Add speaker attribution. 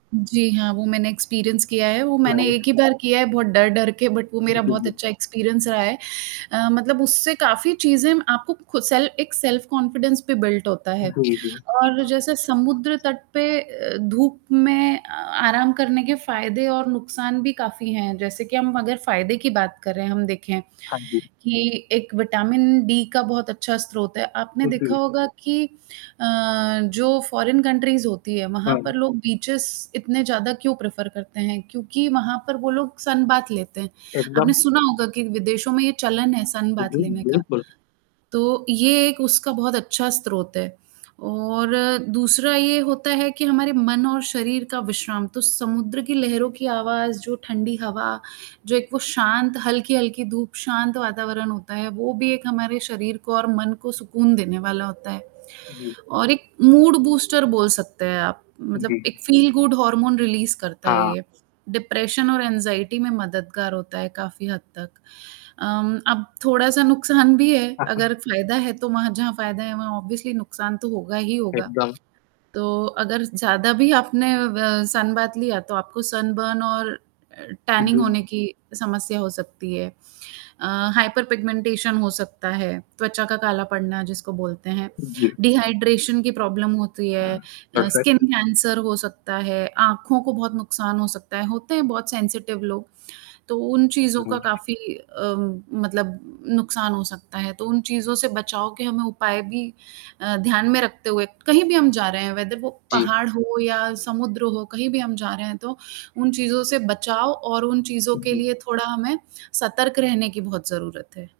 Speaker 1: जी, हाँ, वो मैंने एक्सपीरियंस किया है वो मैंने
Speaker 2: लड़ाईयाँ
Speaker 1: एक ही बार किया है, बहुत डर-डर के बट वो
Speaker 2: जी,
Speaker 1: मेरा
Speaker 2: जी,
Speaker 1: बहुत
Speaker 2: बिल्क
Speaker 1: अच्छा एक्सपीरियंस रहा है। अ, मतलब उससे काफ़ी चीज़ें आपको खुद सेल एक सेल्फ कॉन्फिडेंस पे बिल्ड होता है।
Speaker 2: जी, जी।
Speaker 1: और जैसे समुद्र तट पे अ, धूप में अ आराम करने के फ़ायदे और नुकसान भी काफ़ी हैं, जैसे कि हम अगर फ़ायदे की बात करें हम देखें,
Speaker 2: हाँ जी।
Speaker 1: कि एक विटामिन-डी का बहुत अच्छा स्रोत है, आपने
Speaker 2: ओके
Speaker 1: देखा
Speaker 2: जी।
Speaker 1: होगा कि अ, जो फॉरेन कंट्रीज़ होती है वहाँ पर
Speaker 2: हाँ।
Speaker 1: लोग बीचेज़ इतने ज़्यादा क्यों प्रेफर करते हैं, क्योंकि वहाँ पर वो लोग सनबाथ लेते हैं। आपने
Speaker 2: एकदम।
Speaker 1: सुना होगा कि विदेशों में ये चलन है सनबाथ
Speaker 2: जी, जी,
Speaker 1: लेने का।
Speaker 2: बिल्कुल।
Speaker 1: तो ये एक उसका बहुत अच्छा स्रोत है। और दूसरा ये होता है कि हमारे मन और शरीर का विश्राम तो समुद्र की लहरों की आवाज़ जो ठंडी हवा, जो एक वो शांत हल्की-हल्की धूप शांत वातावरण होता है, वो भी एक हमारे शरीर को और मन को सुकून देने वाला होता है।
Speaker 2: जी।
Speaker 1: और एक मूड बूस्टर बोल सकते हैं आप, मतलब
Speaker 2: जी, जी।
Speaker 1: एक फील गुड हॉर्मोन रिलीज़ करता है,
Speaker 2: हाँ।
Speaker 1: ये। डिप्रेशन और एग्ज़ायटी में मददगार होता है काफ़ी हद तक। अम्म, अब थोड़ा-सा नुकसान भी है,
Speaker 2: हाँ, हाँ।
Speaker 1: अगर फ़ायदा है तो वहाँ जहाँ, फ़ायदा है वहाँ ऑब्वियसली नुकसान तो होगा ही होगा।
Speaker 2: एकदम।
Speaker 1: तो अगर ज़ ज़्यादा भी आपने अ, ब सनबाथ लिया तो आपको सनबर्न और टैनिंग होने
Speaker 2: [unintelligible]
Speaker 1: की समस्या हो सकती है। अ, हाइपर पिगमेंटेशन हो सकता है, त्वचा का काला पड़ना जिसको बोलते हैं।
Speaker 2: जी।
Speaker 1: डिहाइड्रेशन की प्रॉब्लम होती
Speaker 2: हाँ,
Speaker 1: है, अ, स्किन
Speaker 2: परफेक्ट
Speaker 1: कैंसर हो सकता है, आँखों को बहुत नुकसान हो सकता है, होते हैं बहुत सेंसिटिव लोग। तो उन चीज़ों का
Speaker 2: हुँ।
Speaker 1: काफ़ी अ, मतलब नुकसान हो सकता है, तो उन चीज़ों से बचाव के हमें उपाय भी अ, ध्यान में रखते हुए कहीं भी हम जा रहे हैं वेदर वो
Speaker 2: जी।
Speaker 1: पहाड़ हो या समुद्र हो कहीं भी हम जा रहे हैं, तो उन चीज़ों से बचाव और उन चीज़ों
Speaker 2: हाँ,
Speaker 1: के
Speaker 2: जी।
Speaker 1: लिए थोड़ा हमें सतर्क रहने की बहुत ज़रूरत है।